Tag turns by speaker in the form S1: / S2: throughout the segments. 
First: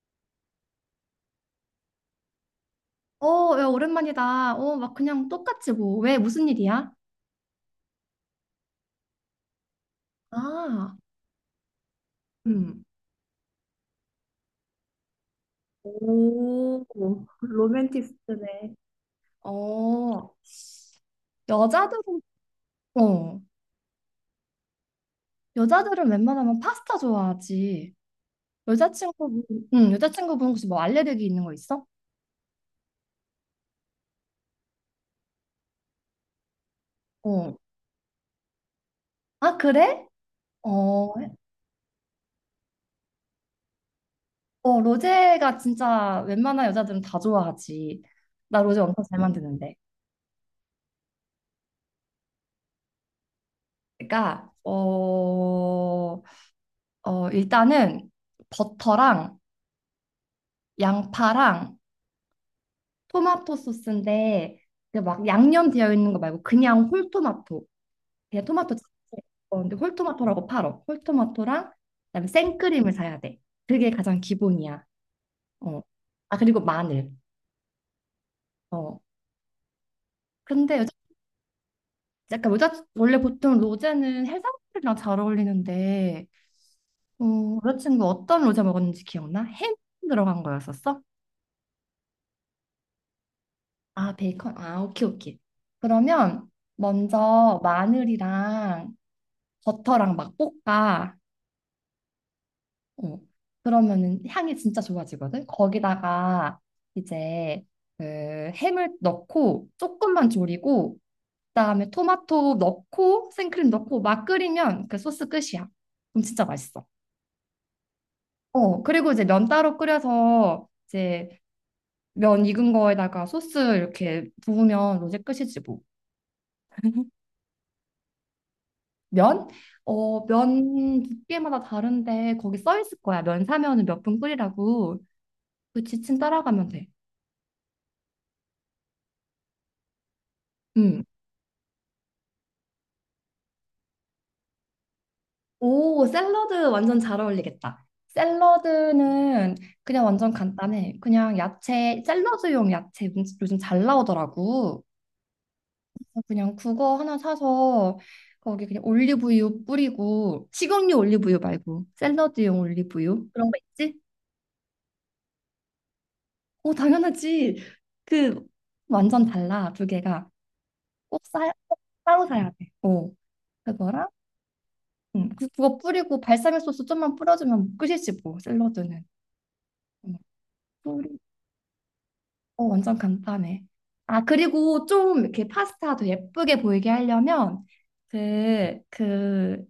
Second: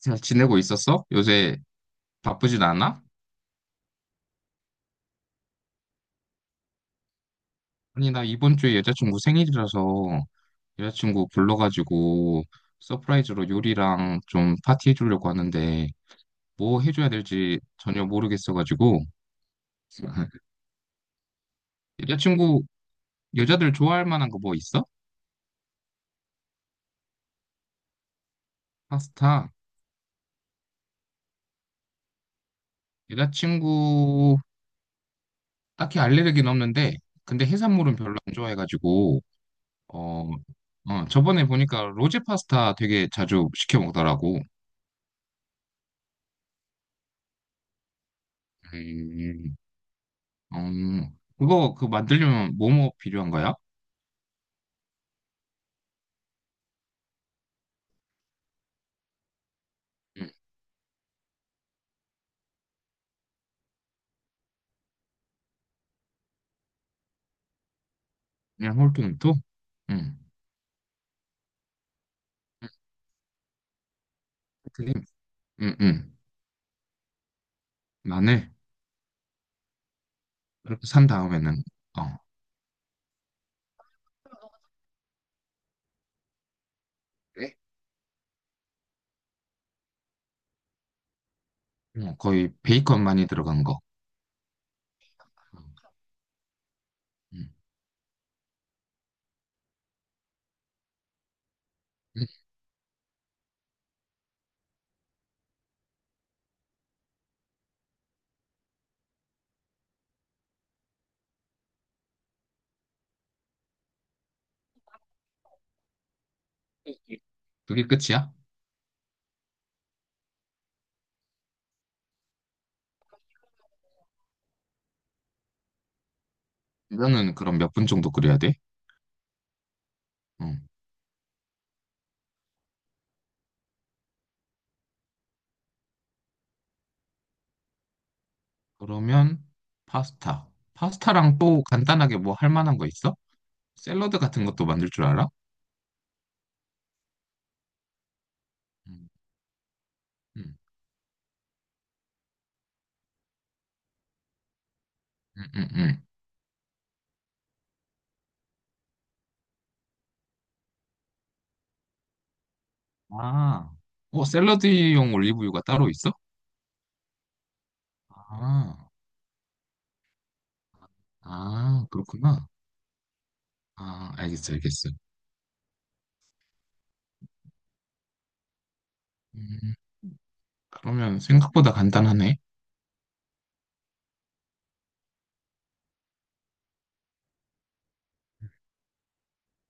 S1: 잘 지내고 있었어? 요새 바쁘진 않아?
S2: 어, 야, 오랜만이다. 어, 막 그냥 똑같지 뭐. 왜 무슨 일이야?
S1: 아니, 나 이번 주에 여자친구 생일이라서
S2: 아,
S1: 여자친구 불러가지고
S2: 음.
S1: 서프라이즈로 요리랑 좀 파티 해주려고 하는데 뭐
S2: 오,
S1: 해줘야 될지 전혀
S2: 로맨티스트네.
S1: 모르겠어가지고
S2: 어, 여자들은
S1: 여자친구,
S2: 어,
S1: 여자들 좋아할 만한 거 뭐 있어?
S2: 여자들은 웬만하면 파스타 좋아하지. 여자친구분,
S1: 파스타.
S2: 응, 여자친구분 혹시 뭐 알레르기 있는 거 있어?
S1: 여자친구, 딱히 알레르기는 없는데 근데
S2: 어.
S1: 해산물은 별로 안 좋아해가지고
S2: 아, 그래?
S1: 어, 어,
S2: 어,
S1: 저번에 보니까 로제 파스타 되게 자주 시켜 먹더라고.
S2: 어, 로제가 진짜 웬만한 여자들은 다 좋아하지. 나 로제 엄청 잘
S1: 음.
S2: 만드는데.
S1: 음, 그거 만들려면 뭐뭐 필요한 거야?
S2: 그러니까 어, 어, 일단은 버터랑
S1: 응.
S2: 양파랑 토마토 소스인데, 그막 양념 되어 있는 거 말고 그냥 홀토마토, 그냥 토마토
S1: 그냥
S2: 자체.
S1: 홀토마토?
S2: 어, 근데
S1: 응.
S2: 홀토마토라고 팔어. 홀토마토랑 그다음에
S1: 응.
S2: 생크림을 사야 돼. 그게 가장 기본이야.
S1: 림. 응,
S2: 어,
S1: 응.
S2: 아, 그리고 마늘.
S1: 마늘.
S2: 어, 근데
S1: 이렇게
S2: 여자
S1: 산 다음에는? 어.
S2: 약간 여자 원래 보통 로제는 해산물이랑 잘 어울리는데,
S1: 그래?
S2: 어, 여자친구 어떤 로제 먹었는지 기억나? 햄 들어간 거였었어?
S1: 응, 거의 베이컨 많이 들어간 거.
S2: 아, 베이컨, 아, 오케이 오케이. 그러면
S1: 응.
S2: 먼저 마늘이랑 버터랑 막 볶아.
S1: 응.
S2: 어. 그러면은 향이 진짜 좋아지거든. 거기다가 이제 그 햄을 넣고 조금만 졸이고, 그다음에 토마토 넣고 생크림 넣고 막 끓이면 그 소스 끝이야. 그럼 진짜 맛있어.
S1: 그게 끝이야?
S2: 어, 그리고 이제 면 따로 끓여서, 이제 면 익은 거에다가 소스 이렇게 부으면 로제 끝이지 뭐.
S1: 면은 그럼 몇 분 정도 끓여야 돼?
S2: 면? 어,
S1: 응.
S2: 면 두께마다 다른데 거기 써 있을 거야. 면 사면은 몇 분 끓이라고. 그 지침 따라가면 돼.
S1: 그러면 파스타.
S2: 음.
S1: 파스타랑 또 간단하게 뭐 할 만한 거 있어? 샐러드 같은 것도 만들 줄 알아?
S2: 오, 샐러드 완전 잘 어울리겠다.
S1: 응.
S2: 샐러드는 그냥 완전
S1: 응.
S2: 간단해. 그냥 야채, 샐러드용 야채 요즘 잘 나오더라고.
S1: 응. 응. 응.
S2: 그냥 그거 하나 사서 거기 그냥 올리브유 뿌리고, 식용유 올리브유 말고 샐러드용 올리브유, 그런 거
S1: 아.
S2: 있지?
S1: 샐러드용 올리브유가 따로 있어?
S2: 오, 당연하지. 그
S1: 아.
S2: 완전 달라, 두 개가. 꼭 사, 꼭
S1: 아,
S2: 따로
S1: 그렇구나.
S2: 사야 돼. 오, 그거랑
S1: 아, 알겠어, 알겠어.
S2: 그거 뿌리고 발사믹 소스 좀만 뿌려주면 끝이지 뭐, 샐러드는.
S1: 음,
S2: 음, 뿌리.
S1: 그러면 생각보다 간단하네.
S2: 어, 완전 간단해. 아, 그리고 좀 이렇게 파스타도 예쁘게 보이게 하려면 그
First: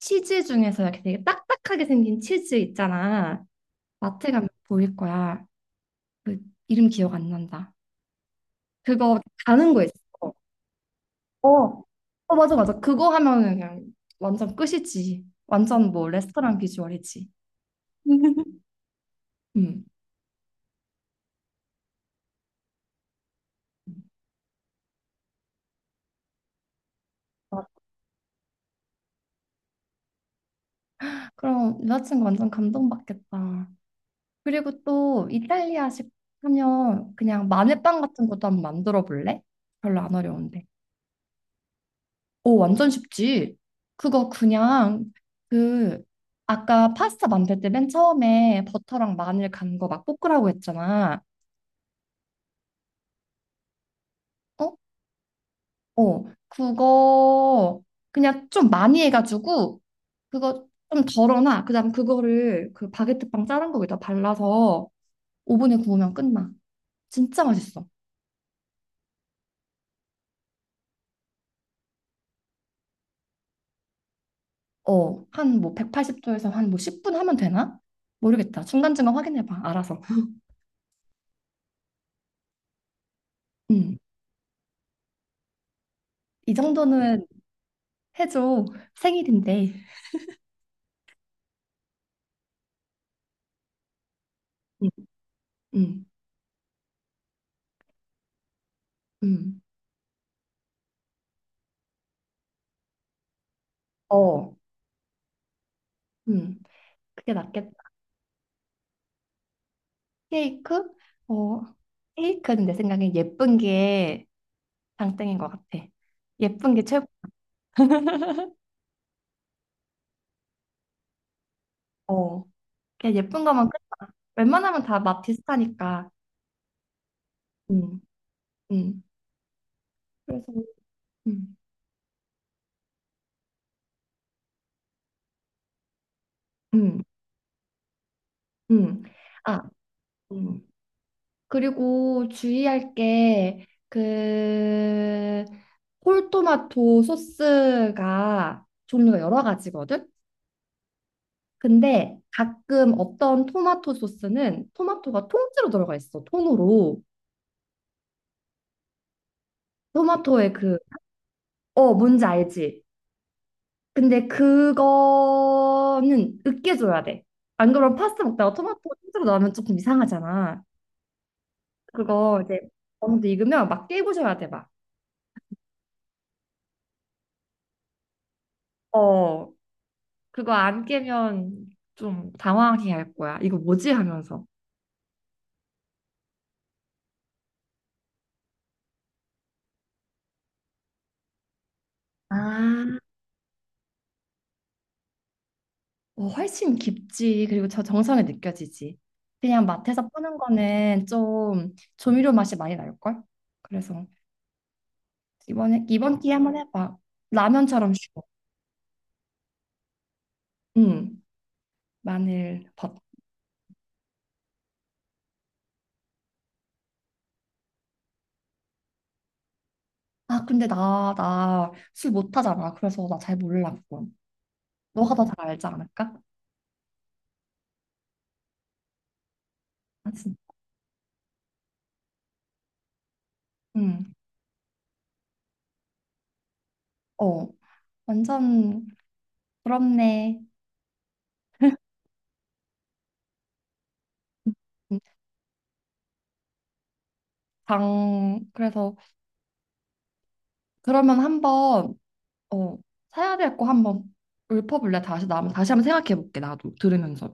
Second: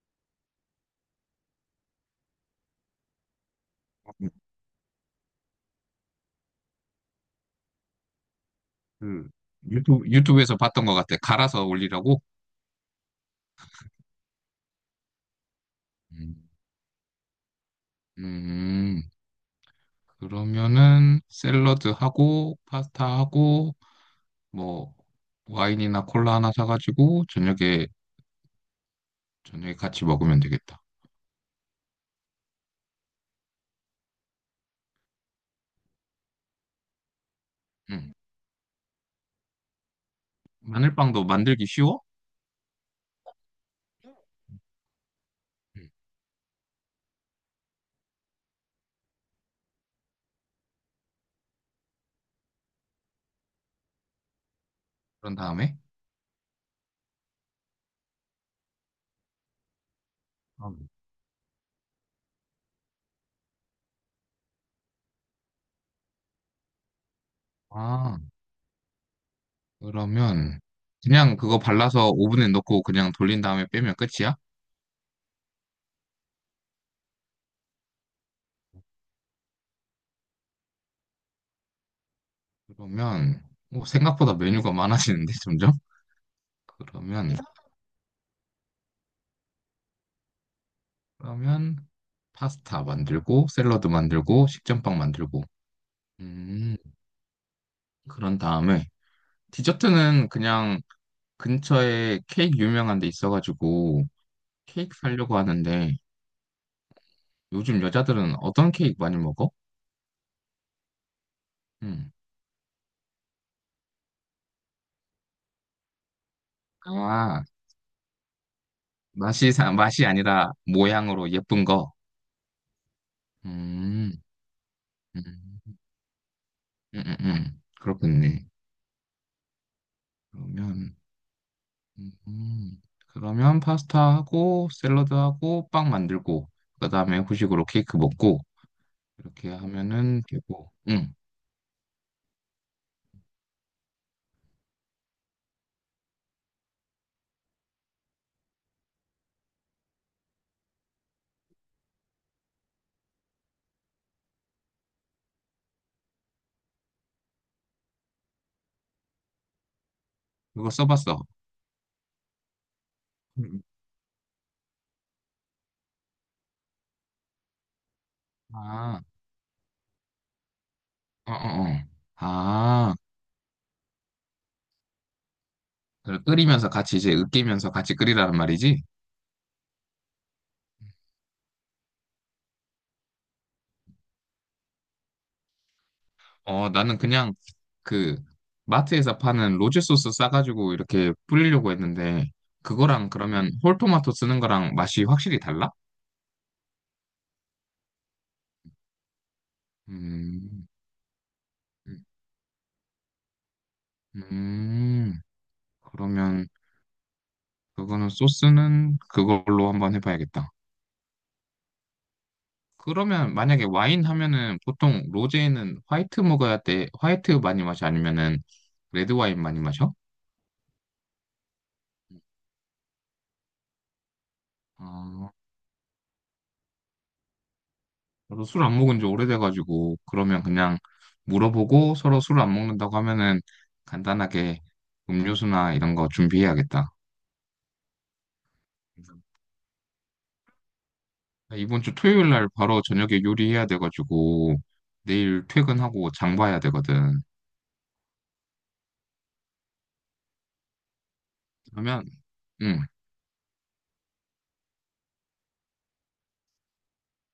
S2: 치즈 중에서 이렇게 되게 딱딱하게 생긴 치즈 있잖아. 마트 가면 보일 거야. 그, 이름 기억 안 난다. 그거
S1: 음, 그
S2: 가는 거 있어.
S1: 유튜브에서 봤던 것 같아.
S2: 어.
S1: 갈아서 올리라고?
S2: 어, 맞아 맞아. 그거 하면은 그냥 완전 끝이지. 완전 뭐
S1: 음,
S2: 레스토랑 비주얼이지.
S1: 음,
S2: 음.
S1: 그러면은 샐러드하고 파스타하고 뭐 와인이나 콜라 하나 사가지고 저녁에 같이 먹으면 되겠다.
S2: 그럼 여자친구 완전 감동받겠다. 그리고 또 이탈리아식 하면 그냥 마늘빵
S1: 음,
S2: 같은 것도 한번 만들어 볼래? 별로 안 어려운데.
S1: 마늘빵도 만들기 쉬워?
S2: 오, 완전 쉽지. 그거 그냥,
S1: 음,
S2: 그, 아까 파스타 만들 때 맨 처음에 버터랑 마늘 간 거 막 볶으라고 했잖아. 어?
S1: 그런 다음에?
S2: 어. 그거 그냥 좀 많이 해가지고 그거 좀 덜어놔. 그다음 그거를 그 바게트빵 자른 거기다 발라서 오븐에 구우면 끝나. 진짜 맛있어.
S1: 아, 그러면 그냥 그거 발라서 오븐에 넣고 그냥 돌린 다음에 빼면 끝이야?
S2: 어, 한 뭐 180도에서 한 뭐 10분 하면 되나? 모르겠다. 중간중간 확인해봐. 알아서.
S1: 그러면
S2: 음,
S1: 오,
S2: 음.
S1: 생각보다 메뉴가 많아지는데 점점?
S2: 이 정도는
S1: 그러면
S2: 해줘. 생일인데.
S1: 그러면 파스타 만들고 샐러드 만들고
S2: 음,
S1: 식전빵 만들고
S2: 음,
S1: 음 그런 다음에
S2: 음.
S1: 디저트는 그냥 근처에 케이크 유명한 데 있어가지고
S2: 어,
S1: 케이크 사려고 하는데
S2: 음. 그게 낫겠다.
S1: 요즘 여자들은 어떤 케이크 많이 먹어?
S2: 케이크? 어,
S1: 음.
S2: 케이크는 내 생각엔 예쁜 게 장땡인 것 같아. 예쁜 게 최고.
S1: 아, 맛이 아니라 모양으로 예쁜 거.
S2: 어, 그냥 예쁜 거만 끝나.
S1: 음.
S2: 웬만하면 다 맛
S1: 음.
S2: 비슷하니까. 음,
S1: 그렇겠네.
S2: 음. 그래서,
S1: 그러면,
S2: 음,
S1: 음, 음. 그러면 파스타하고 샐러드하고 빵 만들고, 그
S2: 음,
S1: 다음에 후식으로 케이크 먹고,
S2: 음.
S1: 이렇게
S2: 아,
S1: 하면은
S2: 음.
S1: 되고, 응.
S2: 그리고 주의할 게, 그, 홀토마토 소스가 종류가 여러 가지거든? 근데 가끔 어떤 토마토 소스는 토마토가 통째로 들어가 있어, 통으로. 토마토의
S1: 이거
S2: 그,
S1: 써봤어.
S2: 어, 뭔지 알지?
S1: 음.
S2: 근데 그거는 으깨줘야 돼. 안 그러면 파스타 먹다가 토마토
S1: 아,
S2: 통째로 나오면 조금 이상하잖아.
S1: 어, 어, 어.
S2: 그거 이제
S1: 아,
S2: 어느 정도 익으면 막 깨부셔야 돼, 막.
S1: 그걸 끓이면서 같이 이제 으깨면서 같이 끓이라는 말이지?
S2: 어. 그거 안 깨면 좀 당황해 할 거야. 이거 뭐지? 하면서.
S1: 어, 나는 그냥 그 마트에서 파는 로제 소스 싸가지고 이렇게 뿌리려고 했는데,
S2: 아,
S1: 그거랑 그러면 홀토마토 쓰는 거랑 맛이 확실히 달라?
S2: 어, 훨씬 깊지. 그리고 저 정성이 느껴지지. 그냥 마트에서 파는
S1: 음.
S2: 거는 좀
S1: 음.
S2: 조미료 맛이 많이 날걸? 그래서
S1: 음,
S2: 이번 기회
S1: 그러면
S2: 한번 해봐. 라면처럼
S1: 그거는
S2: 쉬워.
S1: 소스는 그걸로 한번 해봐야겠다.
S2: 응. 마늘, 밥.
S1: 그러면 만약에 와인 하면은 보통 로제는 화이트 먹어야 돼. 화이트 많이 마셔? 아니면은 레드 와인 많이 마셔?
S2: 아, 근데 나 술 못하잖아. 그래서 나 잘 몰라, 그건. 너가 더
S1: 아,
S2: 잘 알지 않을까?
S1: 저도 술 안 먹은 지 오래돼가지고
S2: 아, 진,
S1: 그러면 그냥 물어보고 서로 술 안 먹는다고 하면은
S2: 응.
S1: 간단하게 음료수나 이런 거 준비해야겠다.
S2: 어, 완전 부럽네.
S1: 이번 주 토요일 날 바로 저녁에 요리해야 돼가지고
S2: 응.
S1: 내일 퇴근하고 장 봐야 되거든.
S2: 장, 그래서 그러면 한번,
S1: 그러면
S2: 어,
S1: 음,
S2: 사야 될 거 한번 읊어볼래? 다시 나 다시 한번 생각해 볼게, 나도 들으면서.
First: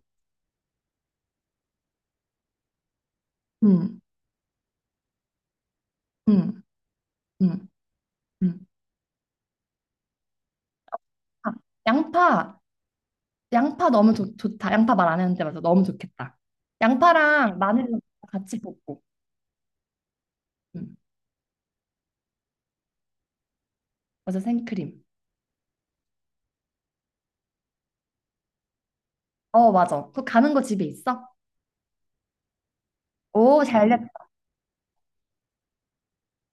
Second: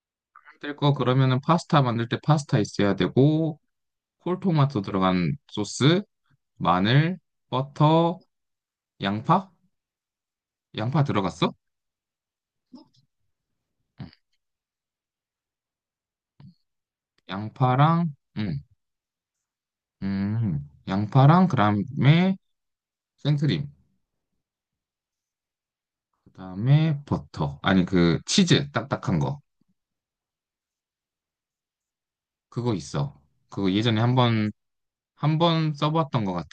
S1: 될 거, 그러면은 파스타 만들 때 파스타 있어야 되고
S2: 음,
S1: 콜토마토 들어간 소스,
S2: 음,
S1: 마늘,
S2: 음,
S1: 버터,
S2: 음.
S1: 양파? 양파
S2: 아,
S1: 들어갔어?
S2: 양파 양파
S1: 응.
S2: 너무 좋다. 양파 말 안 했는데 맞아 너무 좋겠다. 양파랑 마늘
S1: 양파랑
S2: 같이
S1: 응,
S2: 볶고.
S1: 음,
S2: 음,
S1: 양파랑 그다음에 생크림,
S2: 맞아 생크림.
S1: 그다음에 버터. 아니, 그 치즈 딱딱한 거.
S2: 어 맞아. 그거 가는 거 집에 있어?
S1: 그거 있어.
S2: 오,
S1: 그거
S2: 잘됐.
S1: 예전에 한번 써봤던 것 같아.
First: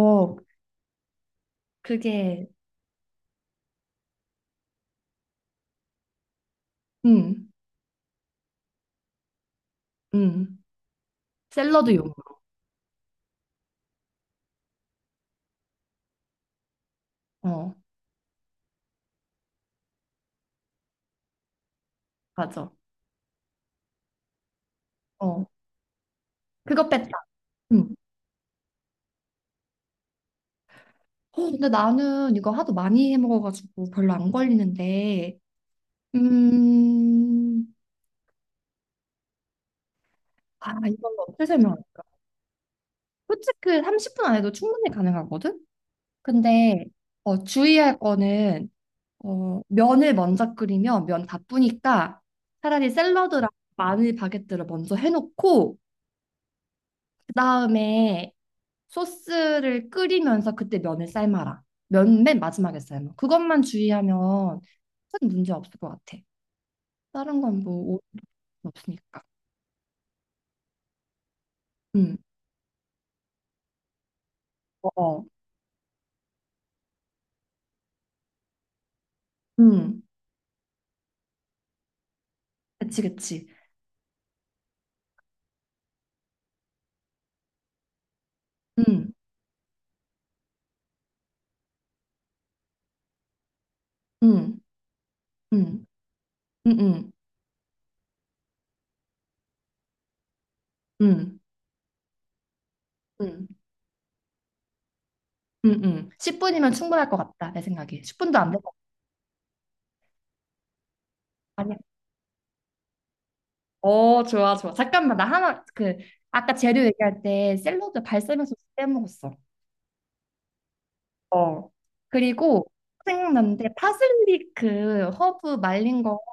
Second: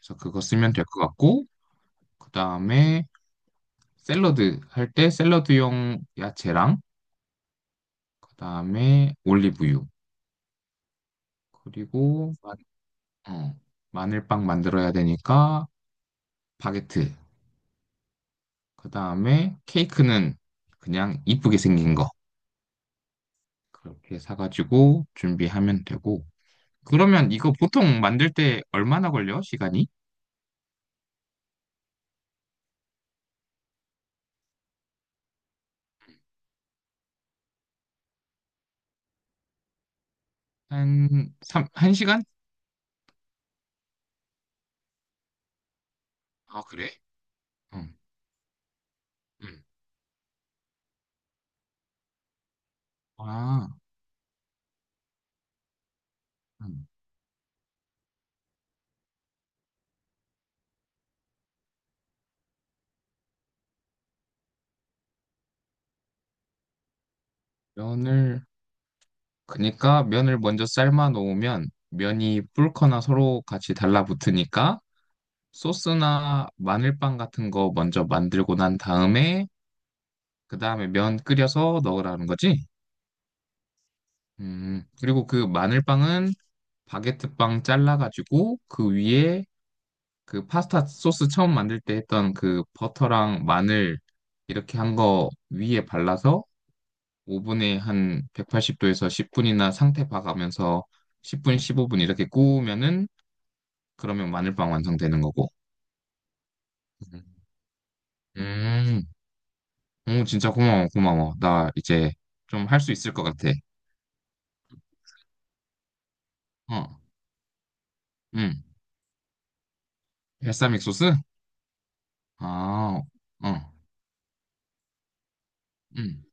S1: 그래서 그거 쓰면 될 것 같고
S2: 그게
S1: 그다음에 샐러드 할 때 샐러드용 야채랑
S2: 음,
S1: 그다음에 올리브유.
S2: 음. 샐러드용.
S1: 그리고 어, 마늘빵 만들어야 되니까 바게트.
S2: 어
S1: 그 다음에 케이크는 그냥 이쁘게 생긴 거
S2: 맞아.
S1: 그렇게 사가지고
S2: 어,
S1: 준비하면 되고.
S2: 그거 뺐다.
S1: 그러면 이거
S2: 응.
S1: 보통 만들 때 얼마나 걸려? 시간이?
S2: 어, 근데 나는 이거 하도 많이 해 먹어가지고 별로 안 걸리는데, 음, 아, 이걸
S1: 한
S2: 어떻게 설명할까?
S1: 1시간.
S2: 솔직히 30분 안에도 충분히 가능하거든?
S1: 아,
S2: 근데,
S1: 그래?
S2: 어,
S1: 응.
S2: 주의할 거는, 어,
S1: 응.
S2: 면을 먼저 끓이면 면 다 뿌니까 차라리 샐러드랑
S1: 아,
S2: 마늘 바게트를 먼저 해놓고,
S1: 음.
S2: 그 다음에 소스를 끓이면서 그때 면을 삶아라. 면 맨 마지막에 삶아. 그것만 주의하면 큰 문제 없을 것 같아. 다른 건뭐
S1: 면을
S2: 없으니까.
S1: 그러니까 면을 먼저 삶아 놓으면
S2: 음.
S1: 면이 불거나 서로 같이 달라붙으니까
S2: 어, 어.
S1: 소스나 마늘빵 같은 거 먼저 만들고 난 다음에
S2: 응,
S1: 그 다음에 면 끓여서 넣으라는 거지?
S2: 그치, 그치.
S1: 그리고 그 마늘빵은 바게트빵 잘라가지고 그
S2: 음.
S1: 위에 그 파스타 소스 처음 만들 때 했던 그 버터랑 마늘
S2: 음.
S1: 이렇게 한 거 위에
S2: 음,
S1: 발라서
S2: 음.
S1: 오븐에 한 180도에서 10분이나 상태 봐가면서
S2: 음,
S1: 10분, 15분 이렇게 구우면은
S2: 음.
S1: 그러면 마늘빵 완성되는 거고.
S2: 응, 응. 10분이면 충분할 것 같다, 내 생각에. 10분도 안될 것
S1: 음, 오, 진짜 고마워, 고마워.
S2: 같아.
S1: 나
S2: 아니야.
S1: 이제 좀 할 수 있을 것 같아.
S2: 어, 좋아, 좋아. 잠깐만, 나 하나, 그, 아까 재료
S1: 어,
S2: 얘기할 때 샐러드 발사믹
S1: 음,
S2: 소스 빼먹었어.
S1: 발사믹 소스?
S2: 어. 그리고
S1: 아, 어,
S2: 생각났는데 파슬리 그 허브 말린 거,
S1: 응,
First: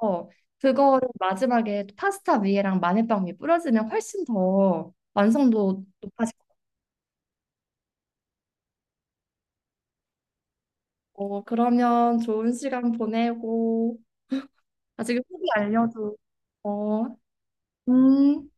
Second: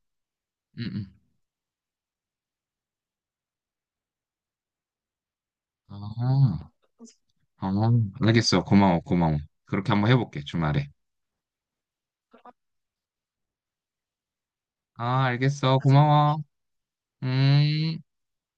S1: 응, 응.
S2: 그거를 마지막에 파스타 위에랑 마늘빵 위에 뿌려주면 훨씬 더 완성도 높아질.
S1: 아, 아, 알겠어. 고마워, 고마워. 그렇게 한번 해볼게, 주말에.
S2: 어, 그러면 좋은 시간 보내고, 아, 지금
S1: 아,
S2: 후기
S1: 알겠어.
S2: 알려줘.
S1: 고마워.
S2: 어,
S1: 음.
S2: 음.